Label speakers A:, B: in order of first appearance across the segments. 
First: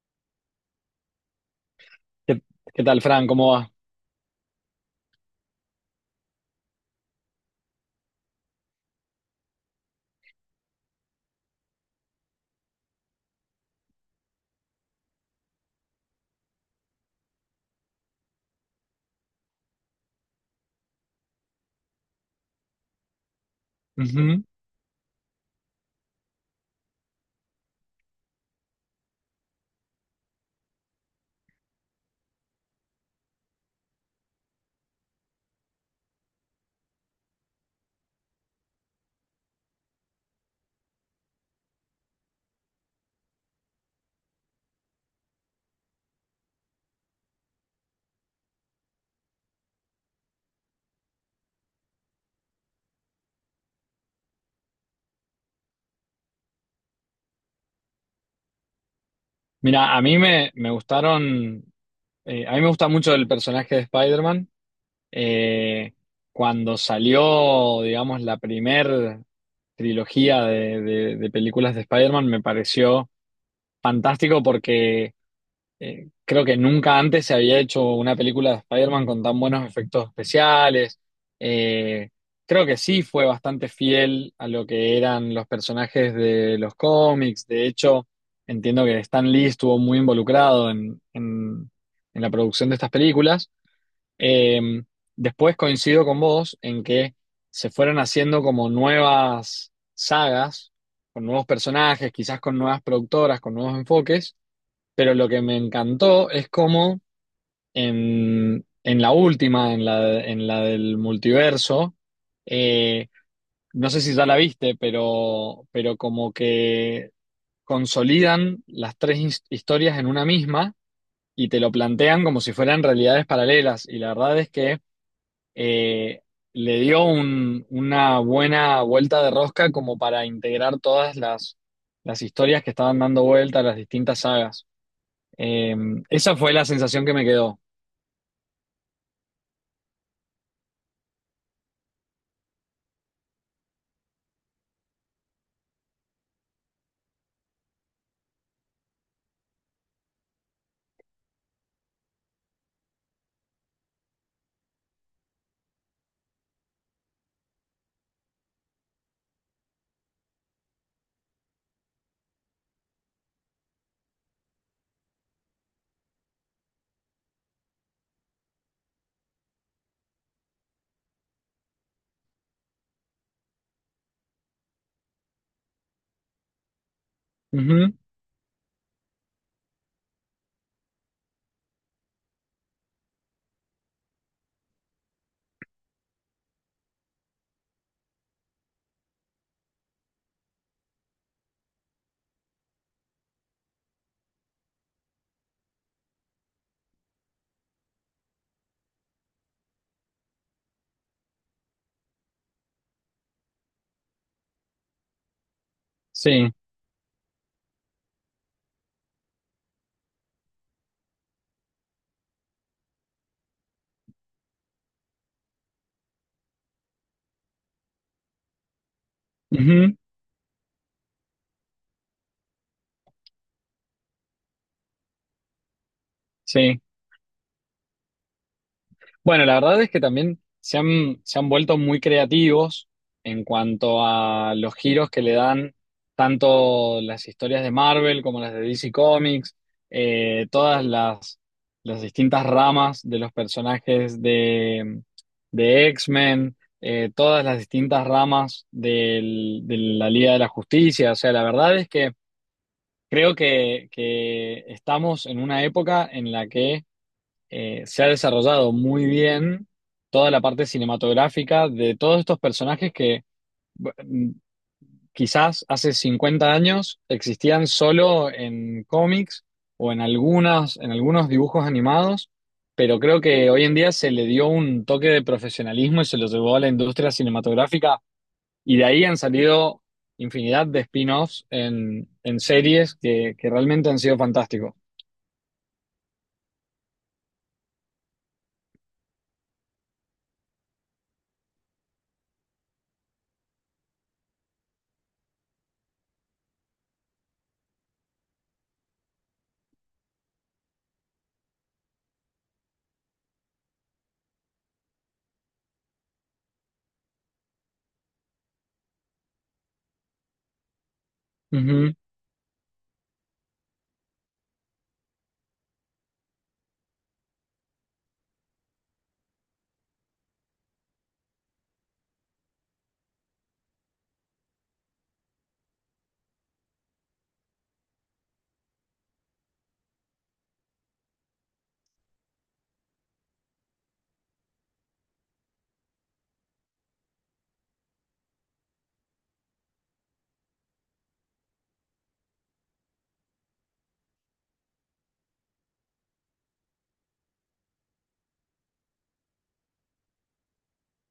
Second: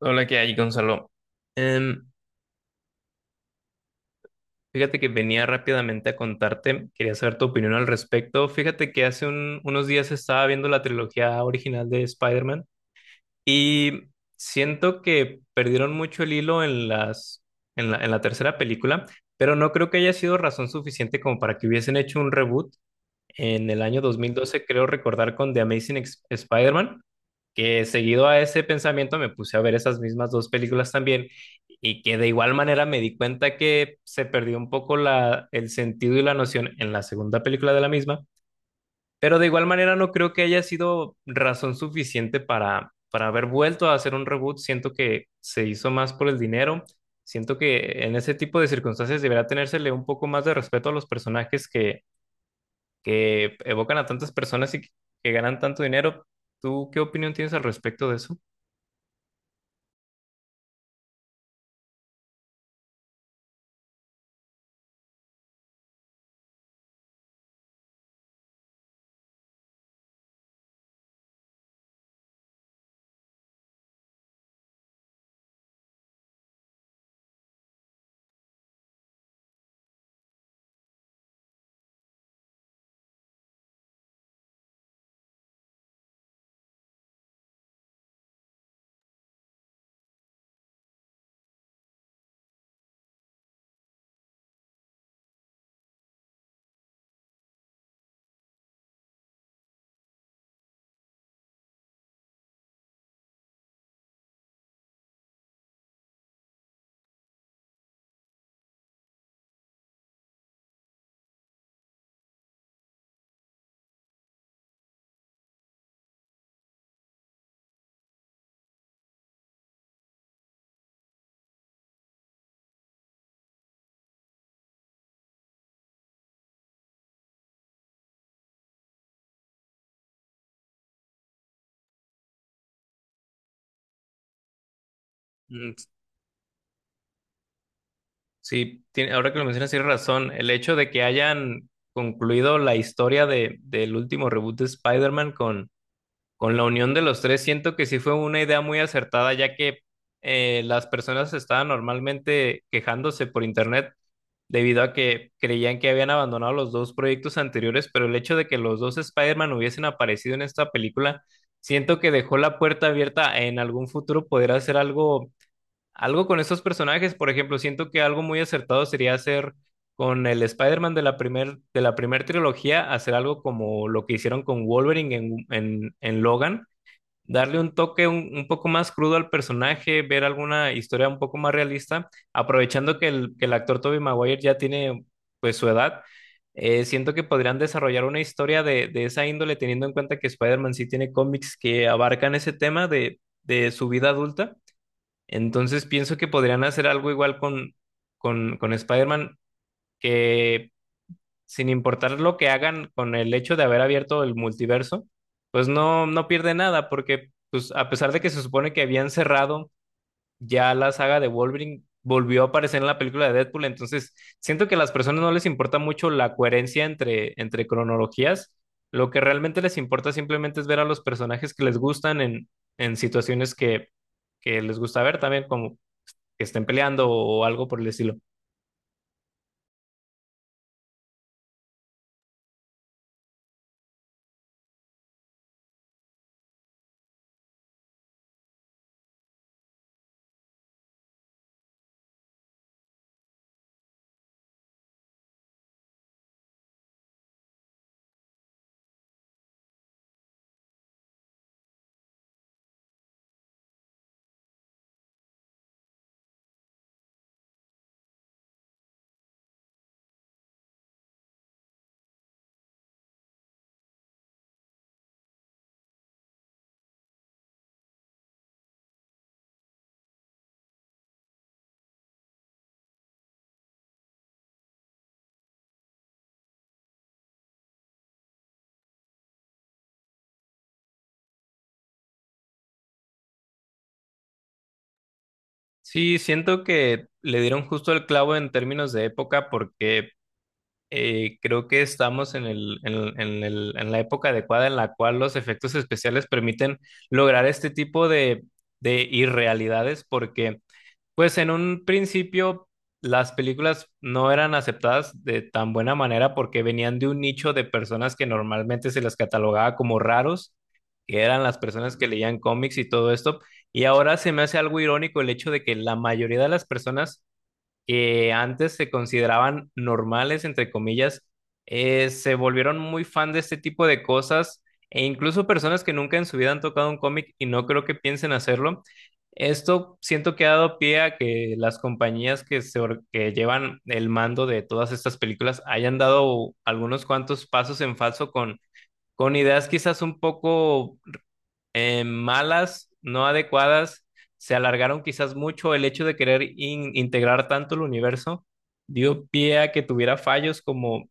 A: Hola, ¿qué hay, Gonzalo? Em,
B: ¿Qué, qué tal, Fran? ¿Cómo va?
A: fíjate que venía rápidamente a contarte, quería saber tu opinión al respecto. Fíjate que hace unos días estaba viendo la trilogía original de Spider-Man y siento que perdieron mucho el hilo en en la tercera película, pero no creo que haya sido razón suficiente como para que hubiesen hecho un reboot en el año dos mil
B: Ujú.
A: doce. Creo recordar con The Amazing Spider-Man, que seguido a ese pensamiento me puse a ver esas mismas dos películas también y que de igual manera me di cuenta que se perdió un poco el sentido y la noción en la segunda película de la misma, pero de igual manera no creo que haya sido razón suficiente para haber vuelto a hacer un reboot. Siento que se hizo más por el dinero. Siento que en ese tipo de circunstancias deberá tenérsele un poco más de respeto a los personajes que evocan a tantas personas y que ganan tanto dinero. ¿Tú qué opinión tienes al respecto de eso?
B: Mira, a mí me gustaron, a mí me gusta mucho el personaje de Spider-Man. Eh, Cuando salió, digamos, la primer trilogía de películas de Spider-Man, me pareció fantástico porque creo que nunca antes se había hecho una película de Spider-Man con tan buenos efectos especiales. Eh, Creo que sí fue bastante fiel a lo que eran los personajes de los cómics. De hecho, entiendo que Stan Lee estuvo muy involucrado en la producción de estas películas. Eh, Después coincido con vos en que se fueron haciendo como nuevas sagas, con nuevos personajes, quizás con nuevas productoras, con nuevos enfoques, pero lo que me encantó es cómo en la última, en la del multiverso, eh, no sé si ya la viste, pero como que consolidan las tres historias en una misma y te lo plantean como si fueran realidades paralelas. Y la verdad es que eh, le dio una buena vuelta de rosca como para integrar todas las historias que estaban dando vuelta a las distintas sagas.
A: Mm,
B: Eh, Esa fue la sensación que me quedó.
A: sí, tiene- ahora que lo mencionas, tienes razón. El hecho de que hayan concluido la historia del último reboot de Spider-Man con la unión de los tres, siento que sí fue una idea muy acertada, ya que las personas estaban normalmente quejándose por internet debido a que creían que habían abandonado los dos proyectos anteriores, pero el hecho de que los dos Spider-Man hubiesen aparecido en esta película, siento que dejó la puerta abierta a en algún futuro poder hacer algo. Algo con estos personajes, por ejemplo, siento que algo muy acertado sería hacer con el Spider-Man de de la primer trilogía, hacer algo como lo que hicieron con Wolverine en Logan, darle un
B: Ujú,
A: toque un poco más crudo al personaje, ver alguna historia un poco más realista, aprovechando que que el actor Tobey Maguire ya tiene pues su edad. Siento que podrían desarrollar una historia de esa índole, teniendo en cuenta que Spider-Man sí tiene cómics que abarcan ese tema de su vida adulta. Entonces pienso que podrían hacer algo igual con Spider-Man, que sin importar lo que hagan con el hecho de haber abierto el multiverso, pues no pierde
B: sí,
A: nada, porque pues, a pesar de que se supone que habían cerrado ya la saga de Wolverine, volvió a aparecer en la película de Deadpool, entonces siento que a las personas no les importa mucho la coherencia entre cronologías, lo que realmente les
B: ujú,
A: importa simplemente es ver a los personajes que les gustan en situaciones que les gusta ver también, como que estén
B: sí.
A: peleando o algo por el estilo.
B: Bueno, la verdad es que también se han vuelto muy creativos en cuanto a los giros que le dan tanto las historias de Marvel como las de DC Comics, todas las distintas ramas de los personajes de X-Men, todas las distintas ramas de la Liga de la Justicia. O sea, la verdad es que creo que estamos en una época en la que se ha desarrollado muy bien toda la parte cinematográfica de todos estos personajes que bu- quizás hace 50 años existían solo en cómics o en algunas, en algunos dibujos animados, pero creo que hoy en día se le dio un toque de profesionalismo y se lo llevó a la industria cinematográfica y de ahí han salido infinidad de spin-offs en series que realmente han sido fantásticos.
A: Sí, siento que le dieron justo el clavo en términos de época porque creo que estamos en en en la época adecuada en la cual los efectos especiales permiten lograr este tipo de irrealidades porque pues en un principio las películas no eran aceptadas de tan buena manera porque venían de un nicho de personas que normalmente se las catalogaba como raros, que eran las
B: Ujú,
A: personas que leían cómics y todo esto. Y ahora se me hace algo irónico el hecho de que la mayoría de las personas que antes se consideraban normales, entre comillas, se volvieron muy fan de este tipo de cosas e incluso personas que nunca en su vida han tocado un cómic y no creo que piensen hacerlo. Esto siento que ha dado pie a que las compañías que llevan el mando de todas estas películas hayan dado algunos cuantos pasos en falso con ideas quizás un poco malas, no adecuadas, se alargaron quizás mucho. El hecho de querer integrar tanto el universo dio pie a que tuviera fallos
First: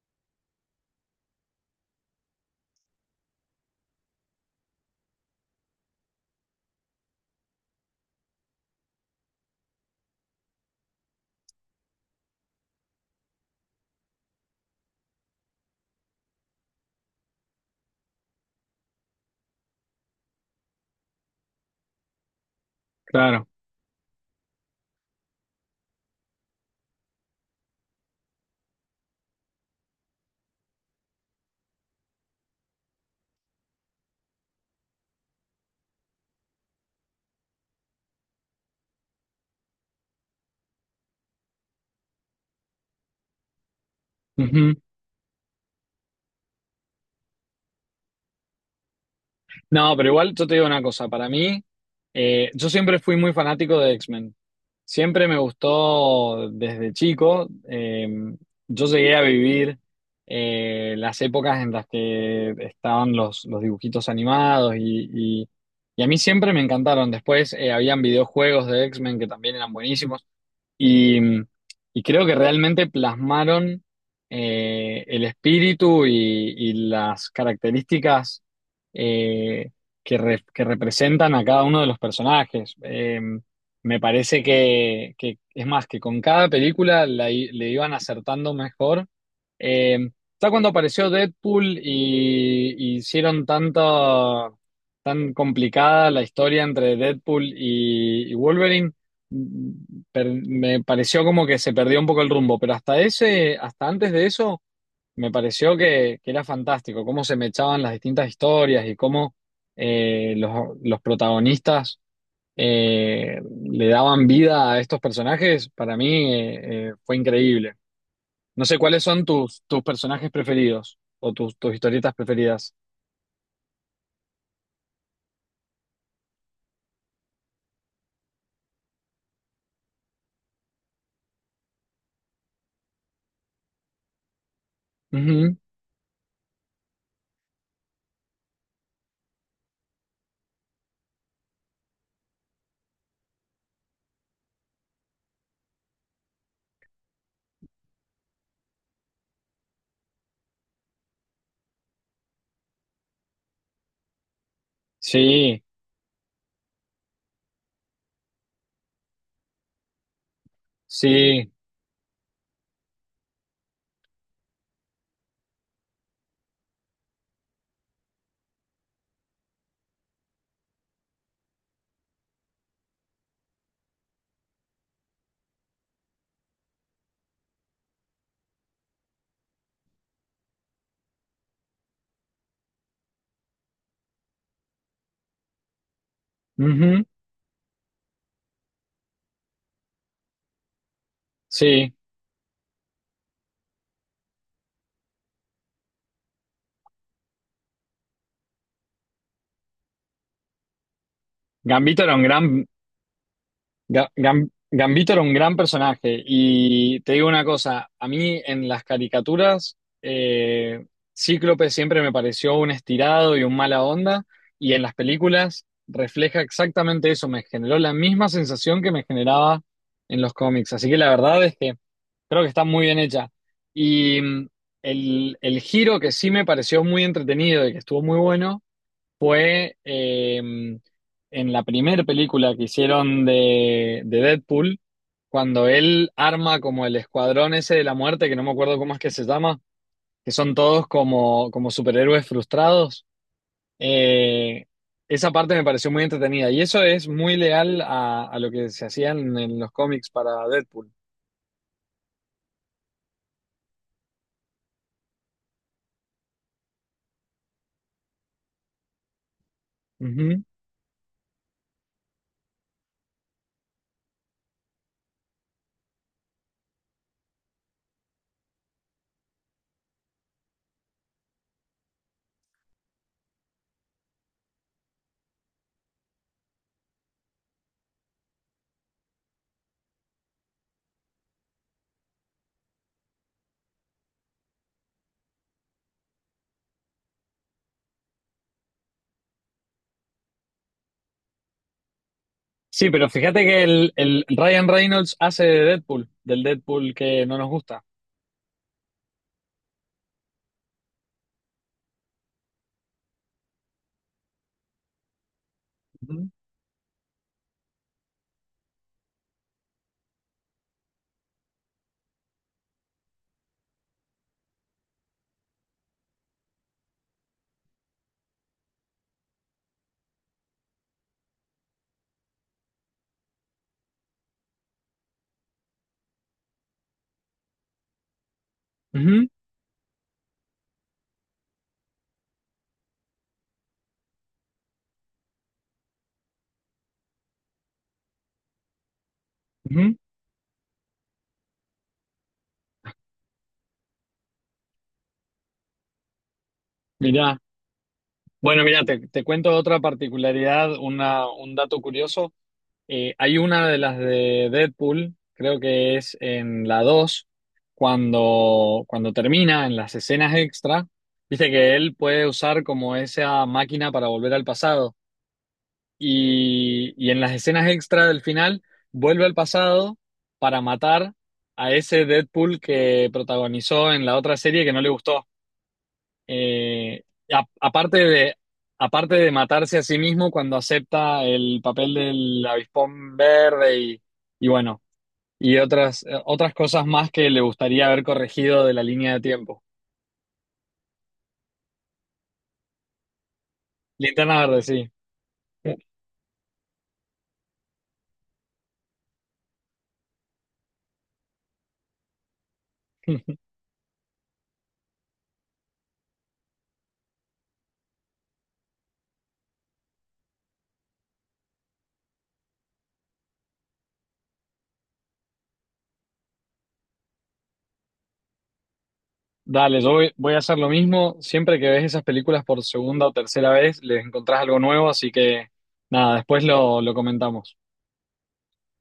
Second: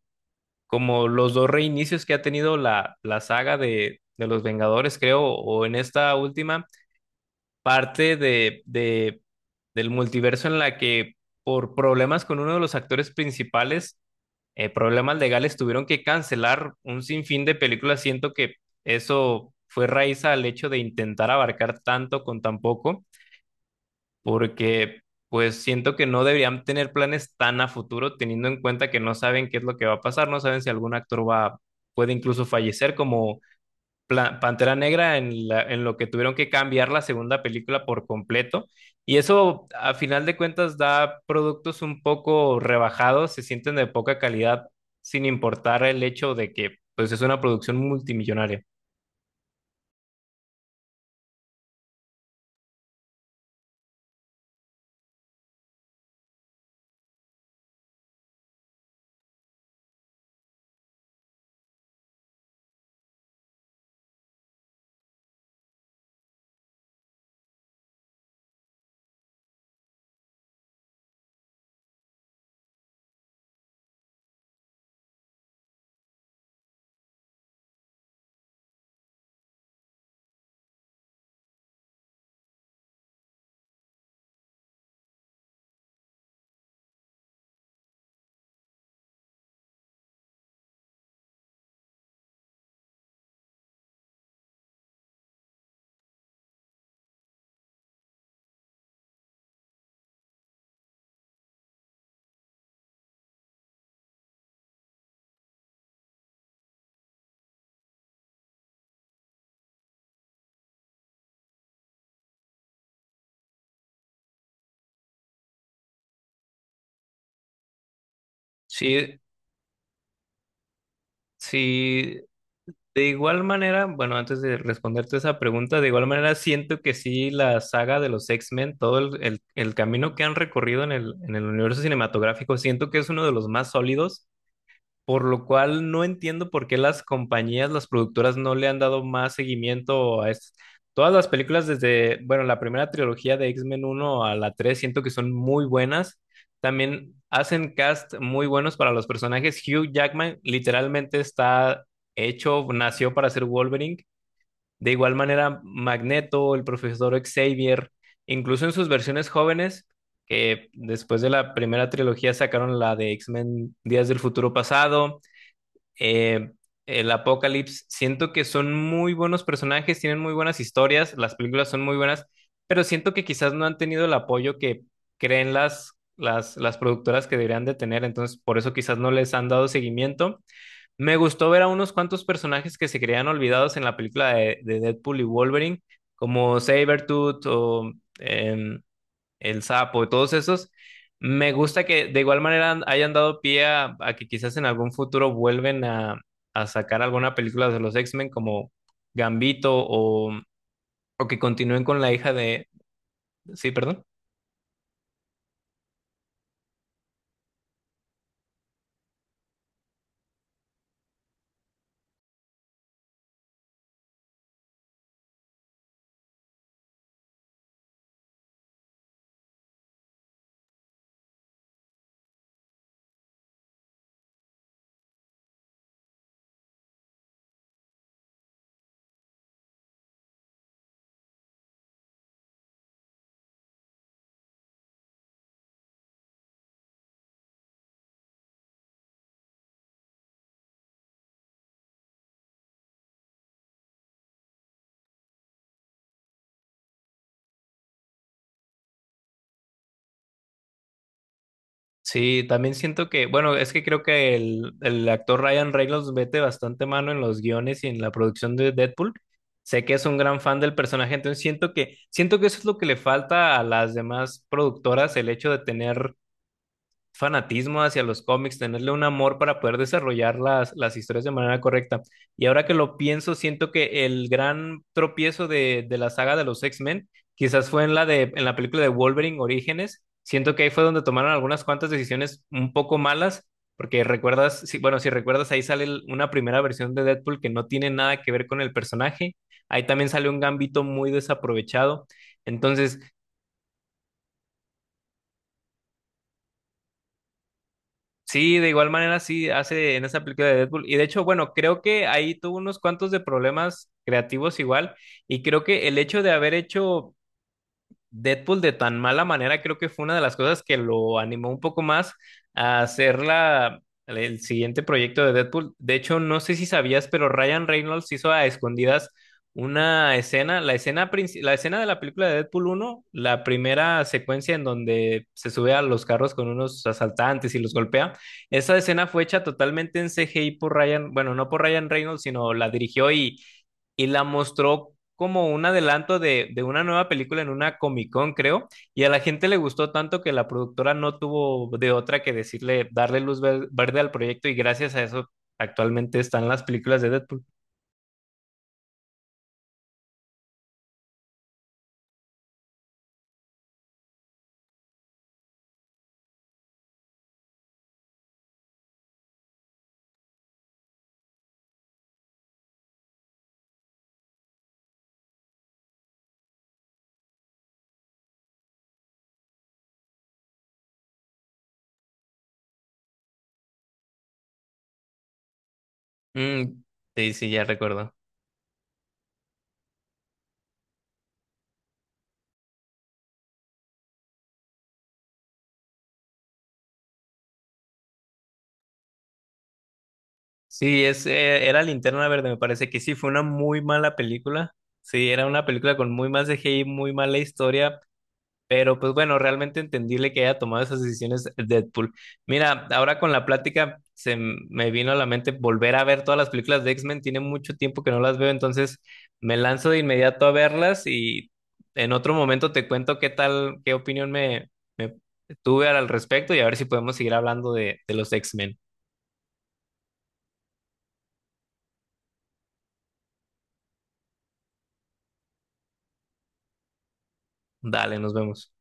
A: como los dos reinicios que ha tenido la saga de los Vengadores, creo, o en esta última parte del multiverso en la que por problemas con uno de los actores principales, problemas legales, tuvieron que cancelar un sinfín de películas. Siento que eso fue raíz al hecho de intentar abarcar tanto con tan poco,
B: claro.
A: porque pues siento que no deberían tener planes tan a futuro, teniendo en cuenta que no saben qué es lo que va a pasar, no saben si algún actor puede incluso fallecer, como Pantera Negra en lo que tuvieron que cambiar la segunda película por completo. Y eso, a final de cuentas, da productos un poco rebajados, se sienten de poca calidad,
B: Ujú.
A: sin importar el hecho de que, pues, es una producción multimillonaria.
B: No, pero igual yo te digo una cosa, para mí, yo siempre fui muy fanático de X-Men. Siempre me gustó desde chico. Yo llegué a vivir las épocas en las que estaban los dibujitos animados y a mí siempre me encantaron. Después habían videojuegos de X-Men que también eran buenísimos. Y, y creo que realmente plasmaron el espíritu y las características eh, que, que representan a cada uno de los personajes. Me parece que, es más, que con cada película le iban acertando mejor. Eh, ya cuando apareció Deadpool y hicieron tanta, tan complicada la historia entre Deadpool y Wolverine me pareció como que se perdió un poco el rumbo, pero hasta ese, hasta antes de eso, me pareció que era fantástico, cómo se me echaban las distintas historias y cómo los protagonistas eh, le daban vida a estos personajes, para mí fue increíble. No sé cuáles
A: Sí,
B: son tus, tus personajes preferidos o tus, tus historietas
A: sí,
B: preferidas.
A: de igual manera, bueno, antes de responderte esa pregunta, de igual manera siento que sí, la saga de los X-Men, todo el camino que han recorrido en en el universo cinematográfico, siento que es uno de los más sólidos, por lo
B: Ujú.
A: cual no entiendo por qué las compañías, las productoras no le han dado más seguimiento a es- Todas las películas desde, bueno, la primera trilogía de X-Men uno a la 3 siento que son muy buenas. También hacen cast muy buenos para los personajes. Hugh Jackman literalmente está hecho, nació para ser Wolverine. De igual manera,
B: Sí,
A: Magneto, el profesor Xavier, incluso en sus versiones jóvenes, que después de
B: sí,
A: la primera trilogía sacaron la de X-Men Días del Futuro Pasado, eh, el Apocalipsis, siento que son muy buenos personajes, tienen muy buenas historias, las películas son muy buenas, pero siento que quizás no han tenido el apoyo que creen las productoras que deberían de tener, entonces por eso quizás no les han dado seguimiento. Me gustó ver a unos cuantos personajes que se creían olvidados en la película de Deadpool y Wolverine, como
B: ujú,
A: Sabretooth o... em, el Sapo, todos esos. Me gusta
B: sí.
A: que de igual manera hayan dado pie a que quizás en algún futuro vuelven a sacar alguna película de los X-Men como Gambito o que continúen con
B: Gambito
A: la
B: era un
A: hija
B: gran,
A: de... Sí, perdón.
B: Gambito era un gran personaje y te digo una cosa, a mí en las caricaturas Cíclope siempre me pareció un estirado y un mala onda y en las películas refleja exactamente eso, me generó la misma sensación que me generaba en los cómics, así que la verdad es que creo que está muy bien hecha y el giro que sí me pareció muy entretenido y que estuvo muy bueno eh, en la primera película que hicieron de Deadpool, cuando él arma como el escuadrón ese de la muerte, que no me acuerdo cómo es que se llama, que son todos como, como superhéroes frustrados. eh, Esa parte me pareció muy entretenida y eso es muy leal a lo que se hacían en los cómics para Deadpool.
A: Sí, también siento que, bueno, es que creo que el actor Ryan Reynolds mete bastante mano en los guiones y en la producción de Deadpool. Sé que es un gran
B: Ujú.
A: fan del personaje, entonces siento que eso es lo que le falta a las demás productoras, el hecho de tener fanatismo hacia los cómics, tenerle un amor para poder desarrollar las historias de manera correcta. Y ahora que lo pienso, siento que el gran tropiezo de la saga de los X-Men quizás fue en en la película de Wolverine Orígenes. Siento que ahí fue donde tomaron algunas cuantas decisiones un poco malas, porque recuerdas, si, bueno, si recuerdas, ahí sale una primera versión de Deadpool que no tiene nada que ver con el personaje. Ahí también sale un gambito muy desaprovechado.
B: Sí,
A: Entonces,
B: pero fíjate que el Ryan Reynolds hace de Deadpool, del Deadpool que no nos gusta.
A: sí, de igual manera sí hace en esa película de Deadpool. Y de hecho, bueno, creo que ahí tuvo unos cuantos de problemas creativos igual. Y creo que el hecho
B: Ujú.
A: de haber hecho Deadpool de tan mala manera creo que fue una de las cosas que lo animó un poco más a hacer el siguiente proyecto de Deadpool. De hecho, no sé si sabías, pero Ryan Reynolds hizo a escondidas una escena, la escena de la película de Deadpool uno, la primera secuencia en donde se sube a los carros con unos asaltantes y los golpea. Esa escena fue
B: Ujú,
A: hecha totalmente en CGI por Ryan, bueno, no por Ryan Reynolds, sino la dirigió y la mostró como un adelanto de una nueva película en una Comic Con, creo, y a la gente le gustó
B: ujú.
A: tanto que la productora no tuvo de otra que decirle, darle luz verde al proyecto, y gracias a eso actualmente están las películas de
B: Mirá.
A: Deadpool.
B: Bueno, mira, te cuento otra particularidad, una, un dato curioso. Hay una de las de Deadpool, creo que es en la 2, cuando, cuando termina en las escenas extra, dice que él puede usar como esa máquina para volver al pasado. Y en las escenas extra del final, vuelve al pasado para matar a ese Deadpool que protagonizó en la otra serie que no le gustó.
A: Mm,
B: Eh,
A: sí,
B: a
A: sí, ya recuerdo.
B: aparte de matarse a sí mismo cuando acepta el papel del avispón verde y bueno, y otras, otras cosas más que le gustaría haber corregido de la línea de tiempo.
A: Sí, es, era Linterna Verde, me parece que sí, fue una muy mala
B: Linterna verde,
A: película.
B: sí.
A: Sí, era una película con muy más CGI, muy mala historia, pero pues bueno, realmente entendible que haya tomado esas decisiones Deadpool. Mira, ahora con la plática se me vino a la mente volver a ver todas las películas de X-Men. Tiene mucho tiempo que no las veo, entonces me lanzo de inmediato a verlas y en otro momento te cuento qué tal, qué opinión me tuve al respecto y a ver si podemos seguir hablando de los X-Men.
B: Dale, yo voy, voy a hacer lo mismo. Siempre que ves esas películas por segunda o tercera vez, les encontrás algo nuevo, así que nada, después lo comentamos.
A: Dale, nos vemos.